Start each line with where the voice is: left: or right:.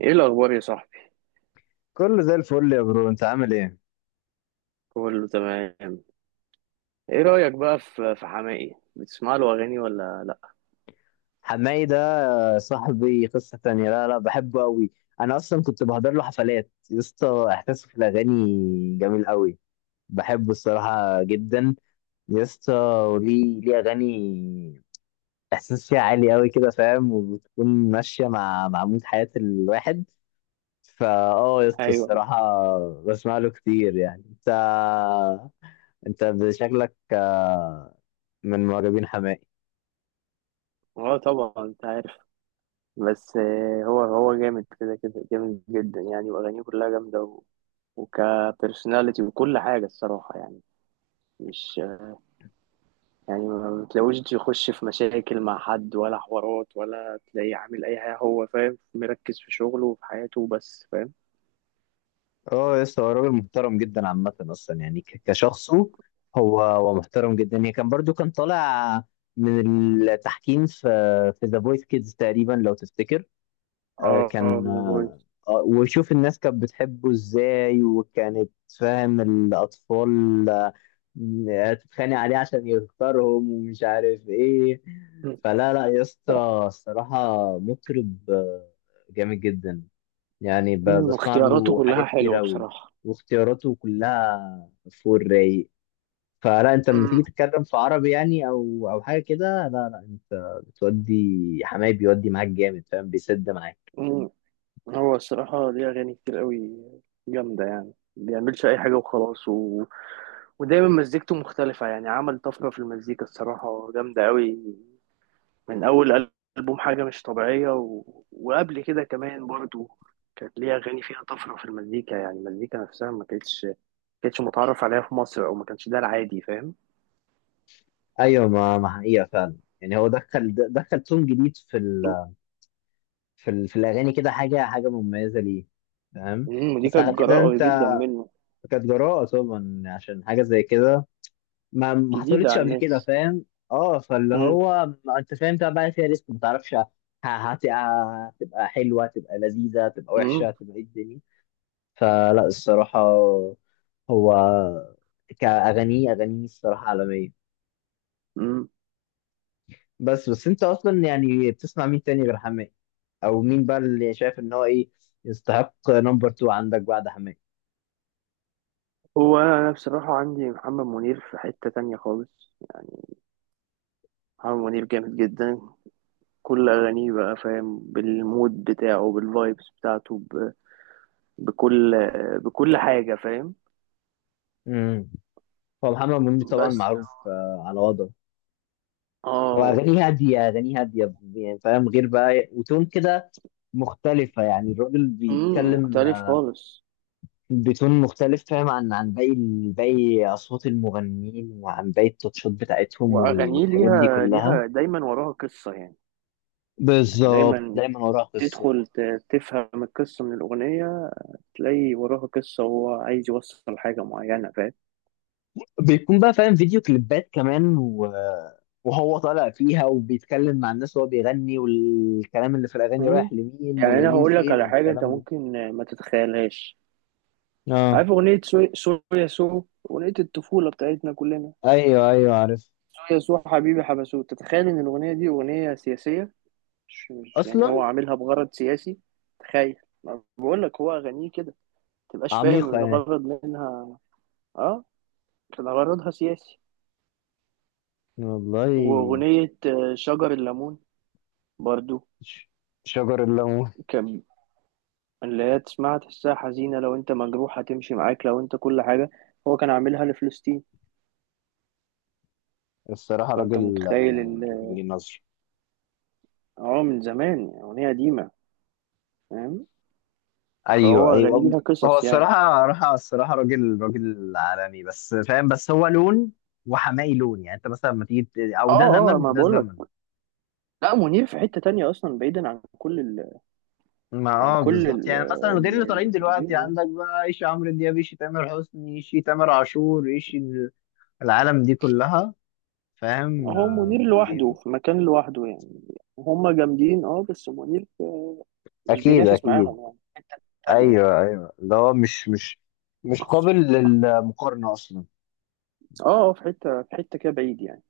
right: ايه الاخبار يا صاحبي؟
left: كله زي الفل يا برو، انت عامل ايه؟
right: كله تمام. ايه رايك بقى في حماقي؟ بتسمع له اغاني ولا لا؟
left: حماي ده صاحبي، قصة تانية. لا لا، بحبه قوي. انا اصلا كنت بحضر له حفلات يا اسطى، احساسه في الاغاني جميل قوي. بحبه الصراحة جدا يا اسطى. وليه اغاني احساس فيها عالي قوي كده، فاهم؟ وبتكون ماشية مع مود حياة الواحد. فا اه يا اسطى،
right: ايوه.
left: الصراحة بسمع له كتير. يعني انت، انت شكلك من معجبين حماقي.
right: اه طبعا، انت عارف. بس هو جامد، كده كده جامد جدا يعني، واغانيه كلها جامده وكبرسوناليتي وكل حاجه الصراحه يعني. مش يعني ما بتلاقوش يخش في مشاكل مع حد ولا حوارات ولا تلاقيه عامل اي حاجه، هو فاهم، مركز في شغله وفي حياته، بس فاهم.
left: اه، لسه هو راجل محترم جدا عامة، أصلا يعني كشخصه. هو محترم جدا. يعني كان برضو كان طالع من التحكيم في ذا فويس كيدز تقريبا، لو تفتكر. آه،
right: اه اه
left: كان
right: The Voice.
left: آه، وشوف الناس كانت بتحبه ازاي، وكانت فاهم الأطفال تتخانق عليه عشان يختارهم، ومش عارف ايه. فلا لا يا اسطى، الصراحة مطرب جامد جدا. يعني بسمع
right: واختياراته
left: له
right: كلها
left: حاجات كتير
right: حلوه
left: أوي.
right: بصراحه.
left: واختياراته كلها فوق الرايق. فلا، انت لما تيجي تتكلم في عربي يعني، او حاجه كده، لا لا انت بتودي. حماي بيودي معاك جامد، فاهم؟ بيسد معاك.
right: مم. هو الصراحة ليه أغاني كتير قوي جامدة يعني، ما بيعملش أي حاجة وخلاص ودايما مزيكته مختلفة، يعني عمل طفرة في المزيكا الصراحة جامدة قوي، من أول ألبوم حاجة مش طبيعية، و... وقبل كده كمان برضو كانت ليه أغاني فيها طفرة في المزيكا، يعني المزيكا نفسها ما كانتش ما كانتش متعرف عليها في مصر، أو ما كانش ده العادي فاهم.
left: ايوه، ما حقيقه فعلا. يعني هو دخل تون جديد في الاغاني كده، حاجه حاجه مميزه ليه، فاهم؟
right: مم. ودي
left: بس
right: كانت
left: على كده
right: جراءة جدا
left: انت،
right: منه،
left: كانت جراءه طبعا، عشان حاجه زي كده ما
right: جديدة
left: حصلتش
right: على
left: قبل كده،
right: الناس.
left: فاهم؟ اه، فاللي
right: مم.
left: هو ما انت فاهم ده بقى فيها ريسك، ما تعرفش هتبقى حلوه، هتبقى لذيذه، هتبقى وحشه،
right: مم.
left: هتبقى ايه الدنيا. فلا الصراحه هو كاغانيه اغانيه الصراحه عالميه.
right: مم.
left: بس انت اصلا يعني بتسمع مين تاني غير حماقي؟ او مين بقى اللي شايف ان هو ايه يستحق نمبر 2 عندك بعد حماقي؟
right: هو أنا بصراحة عندي محمد منير في حتة تانية خالص، يعني محمد منير جامد جدا، كل أغانيه بقى فاهم، بالمود بتاعه، بالفايبس بتاعته بكل بكل حاجة فاهم.
left: امم هو محمد منير طبعا
right: بس.
left: معروف على وضعه. هو
right: اه.
left: أغانيه هادية، أغانيه هادية يعني فاهم، غير بقى، وتون كده مختلفة. يعني الراجل
right: امم.
left: بيتكلم
right: مختلف خالص.
left: بتون مختلف، فاهم؟ عن باقي، باقي أصوات المغنيين، وعن باقي التاتشات بتاعتهم،
right: وأغانيه
left: والحاجات دي
right: ليها
left: كلها.
right: ليها دايما وراها قصة يعني، يعني
left: بالظبط،
right: دايما
left: دايما وراها قصة.
right: تدخل تفهم القصة من الأغنية، تلاقي وراها قصة وهو عايز يوصل حاجة معينة فاهم.
left: بيكون بقى فاهم فيديو كليبات كمان، و... وهو طالع فيها وبيتكلم مع الناس وهو بيغني، والكلام اللي في الأغاني
right: مم.
left: رايح لمين،
right: يعني أنا
left: ومين
right: هقول لك
left: فين،
right: على حاجة أنت
left: والكلام ده.
right: ممكن ما تتخيلهاش،
left: اه.
right: عارف أغنية سو سو يا سو؟ أغنية الطفولة بتاعتنا كلنا،
left: ايوه ايوه، عارف.
right: سو يا سو حبيبي حبسوه، تتخيل إن الأغنية دي أغنية سياسية؟ مش يعني هو
left: اصلا
right: عاملها بغرض سياسي، تخيل، ما بقول لك هو أغانيه كده متبقاش فاهم
left: عميقة يعني.
right: الغرض منها. اه كان غرضها سياسي.
left: والله.
right: وأغنية شجر الليمون برضو،
left: ش- شجر الليمون.
right: كان اللي هي تسمعها تحسها حزينة، لو أنت مجروح هتمشي معاك، لو أنت كل حاجة، هو كان عاملها لفلسطين.
left: الصراحة
right: فأنت
left: راجل
right: متخيل
left: راجل ليه نظر.
right: اه من زمان، يعني أغنية قديمة فاهم.
left: ايوه
right: فهو
left: ايوه
right: أغانيه ليها
left: هو
right: قصص يعني.
left: الصراحة الصراحة راجل، راجل عالمي بس فاهم، بس هو لون، وحمائي لون. يعني انت مثلا لما تيجي او ده زمن
right: اه اه ما
left: وده
right: بقول
left: زمن.
right: لك، لا منير في حتة تانية أصلا بعيدا عن كل ال...
left: ما
right: عن
left: اه
right: كل
left: بالظبط،
right: ال...
left: يعني مثلا غير
right: ال-
left: اللي طالعين دلوقتي
right: المطربين يعني.
left: عندك بقى، ايش عمرو دياب، ايش تامر حسني، ايش تامر عاشور، ايش العالم دي كلها، فاهم؟
right: هو منير لوحده
left: موجودين.
right: في مكان لوحده يعني، هما جامدين اه بس منير مش
left: اكيد
right: بينافس
left: اكيد.
right: معاهم يعني، في حتة تانية يعني.
left: ايوه ايوه اللي هو مش مش قابل للمقارنه اصلا.
right: اه في حتة كده بعيد يعني.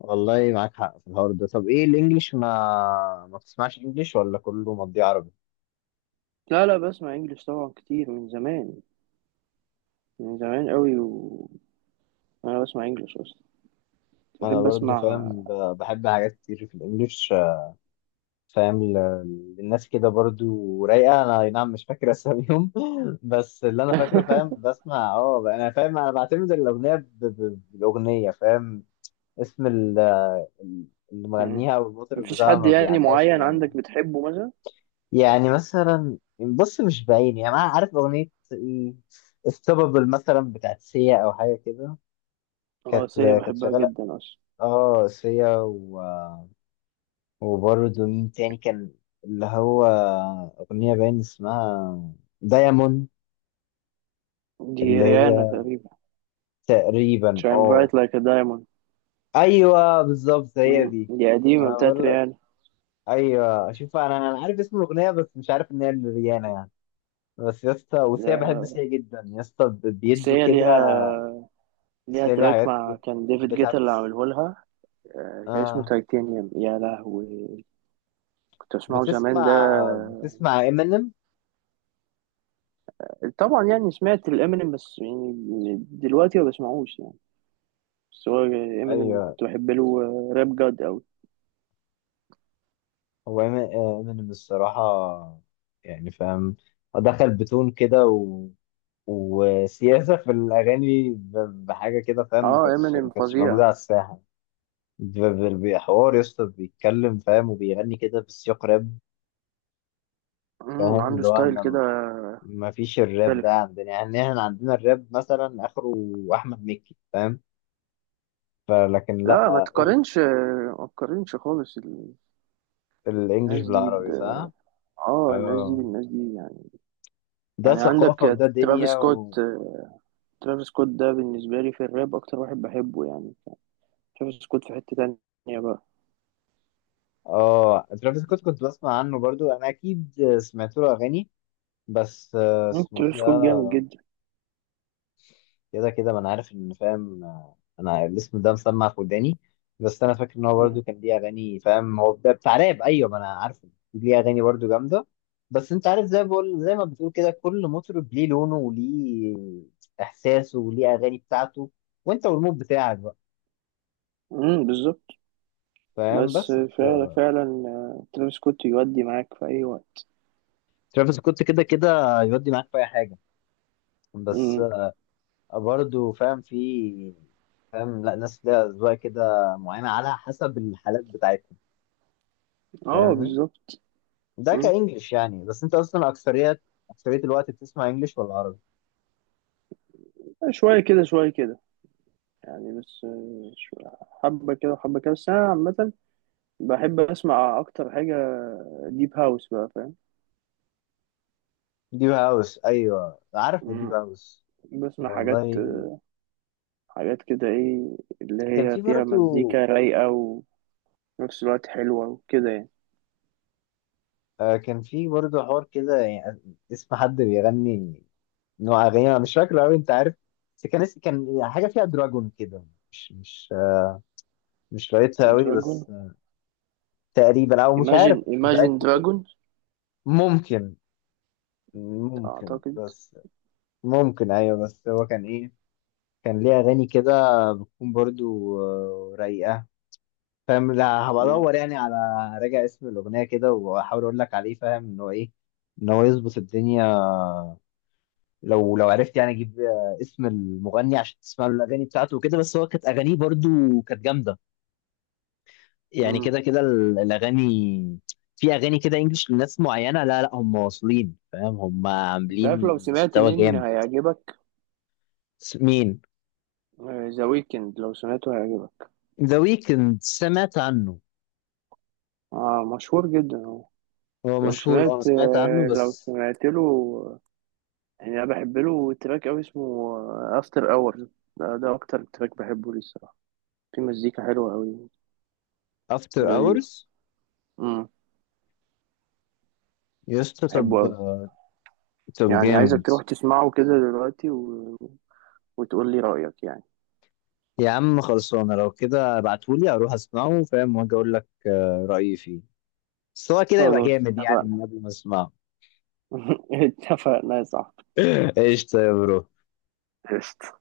left: والله معاك حق في الحوار ده. طب ايه الانجليش؟ ما بتسمعش انجليش، ولا كله مضيع عربي؟
right: لا لا بسمع انجلش طبعا كتير من زمان، من زمان قوي، وأنا بسمع انجلش أصلا،
left: انا
right: بحب
left: برضو
right: أسمع.
left: فاهم، بحب حاجات كتير في الانجليش، فاهم؟ للناس كده برضو رايقه، انا أي نعم مش فاكر اساميهم بس اللي انا فاكره، فاهم، بسمع. اه انا فاهم، انا بعتمد الاغنيه بالاغنيه، فاهم؟ اسم اللي
right: مم.
left: مغنيها والمطرب
right: مفيش
left: بتاعها
right: حد
left: ما
right: يعني
left: بيعلقش.
right: معين عندك بتحبه مثلا؟
left: يعني مثلا بص، مش باين يعني، انا عارف اغنيه ايه، استوبابل مثلا بتاعت سيا، او حاجه كده،
right: اه
left: كانت
right: سيا
left: كانت
right: بحبها
left: شغاله.
right: جدا أصلا.
left: اه، سيا، و... وبرضه مين تاني كان اللي هو اغنيه باين اسمها دايموند،
right: دي
left: اللي
right: ريانا
left: هي
right: تقريبا،
left: تقريبا
right: شاين
left: اه.
right: برايت لايك دايموند،
left: ايوه بالظبط هي دي.
right: دي
left: انا
right: قديمة بتاعت
left: بقول لك،
right: ريانا.
left: ايوه شوف، انا عارف اسم الاغنيه بس مش عارف ان هي لريانا يعني. بس يا اسطى، وسيا، بحب
right: ده-
left: سيا جدا يا اسطى،
right: بس
left: بيدوا
right: هي
left: كده.
right: ليها
left: بس
right: ليها
left: هي ليها
right: تراك
left: حاجات
right: مع
left: كتير.
right: كان ديفيد جيتا
left: بتاعت.
right: اللي عامله لها، كان اسمه
left: آه.
right: تايتانيوم يا لهوي، كنت اسمعه زمان ده.
left: بتسمع بتسمع امينيم؟
right: طبعا يعني سمعت الامينيم، بس يعني دلوقتي ما بسمعوش يعني، بس هو امينيم
left: ايوه.
right: كنت بحب له، راب جاد قوي.
left: هو امينيم الصراحة يعني فاهم، دخل بتون كده، و... وسياسة في الأغاني بحاجة كده، فاهم؟
right: اه
left: ما
right: امينيم
left: كانتش موجودة
right: فظيع.
left: على الساحة. بحوار يا اسطى، بيتكلم فاهم، وبيغني كده بسياق راب، فاهم؟
right: عنده
left: اللي هو
right: ستايل
left: احنا
right: كده
left: ما فيش الراب
right: مختلف.
left: ده عندنا يعني. احنا عندنا الراب مثلا آخره أحمد مكي، فاهم؟ فلكن
right: لا ما
left: لأ،
right: تقارنش، ما تقارنش خالص،
left: الانجليش
right: الناس دي
left: بالعربي، صح؟
right: اه الناس دي
left: اه،
right: بالناس دي،
left: ده
right: يعني
left: ثقافة
right: عندك
left: وده
right: ترافيس
left: دنيا.
right: سكوت،
left: و...
right: ترافيس سكوت ده بالنسبة لي في الراب أكتر واحد بحبه يعني، ترافيس سكوت في حتة تانية بقى.
left: اه، ترافيس سكوت كنت بسمع عنه برضو، انا اكيد سمعت له اغاني، بس اسمه ايه
right: ترافيس سكوت جامد
left: ده؟
right: جدا.
left: كده كده ما انا عارف ان فاهم، انا الاسم ده مسمع في وداني. بس انا فاكر ان هو
right: مم،
left: برضو كان ليه اغاني، فاهم، هو ده بتاع راب، ايوه ما انا عارفه. ليه اغاني برضو جامدة. بس انت عارف، زي ما بقول، زي ما بتقول كده، كل مطرب ليه لونه، وليه احساسه، وليه اغاني بتاعته، وانت والمود بتاعك بقى،
right: مم، بالظبط،
left: فاهم؟
right: بس
left: بس
right: فعلا فعلا، ترافيس سكوت يودي معاك في أي وقت.
left: ترافيس كنت كده كده يودي معاك في اي حاجه. بس
right: مم،
left: برضه فاهم في، فاهم، لا ناس ليها اذواق كده معينه على حسب الحالات بتاعتهم.
right: اه
left: فاهمني؟
right: بالظبط.
left: ده
right: مم.
left: كانجلش يعني. بس انت اصلا اكثريات، اكثريه الوقت بتسمع انجلش ولا عربي؟
right: شوية كده شوية كده يعني، بس حبة كده وحبة كده، بس أنا عامة بحب أسمع أكتر حاجة ديب هاوس بقى فاهم.
left: ديب هاوس، ايوه عارف ديب
right: مم،
left: هاوس.
right: بسمع حاجات
left: والله
right: حاجات كده ايه اللي
left: كان
right: هي
left: في
right: فيها
left: برضه،
right: مزيكا رايقة وفي نفس الوقت حلوة وكده يعني.
left: كان في برضه حوار كده. يعني اسم حد بيغني نوع اغاني انا مش فاكره قوي، انت عارف؟ بس كان كان حاجه فيها دراجون كده، مش مش لقيتها قوي،
right: دراجون،
left: بس تقريبا، او مش
right: Imagine
left: عارف، مش
right: Imagine
left: متاكد.
right: Dragon،
left: ممكن، ممكن
right: أعتقد.
left: بس. ممكن ايوه، بس هو كان ايه، كان ليه اغاني كده تكون برضو رايقه، فاهم؟ لا، هبقى
right: مم.
left: ادور يعني على راجع اسم الاغنيه كده، واحاول اقول لك عليه، فاهم ان هو ايه، ان هو يظبط الدنيا. لو عرفت يعني اجيب اسم المغني عشان تسمع له الاغاني بتاعته وكده. بس هو كانت اغانيه برضو كانت جامده. يعني
right: مم.
left: كده كده الاغاني. في اغاني كده انجلش لناس معينه، لا لا هم واصلين، فاهم؟ هم
right: انت عارف
left: عاملين
right: لو سمعت
left: مستوى
right: مين
left: جامد.
right: هيعجبك؟
left: مين؟
right: ذا ويكند لو سمعته هيعجبك.
left: ذا ويكند سمعت عنه.
right: اه مشهور جدا هو.
left: هو مشهور اه، سمعت عنه
right: لو
left: بس.
right: سمعت له، يعني انا بحب له تراك قوي اسمه افتر اور، ده اكتر تراك بحبه ليه الصراحه، في مزيكا حلوه قوي
left: افتر
right: ولذيذ
left: اورز؟
right: امم
left: يسطا
right: بحبه
left: طب،
right: قوي.
left: طب
right: يعني عايزك
left: جامد.
right: تروح تسمعه كده دلوقتي وتقول لي رأيك يعني.
left: يا عم خلصانه، لو كده ابعتهولي، اروح اسمعه، فاهم، واجي اقول لك رايي فيه. بس هو كده يبقى
right: خلاص
left: جامد يعني
right: اتفقنا.
left: من قبل ما اسمعه.
right: اتفقنا يا صاحبي،
left: ايش طيب برو.
right: قشطة.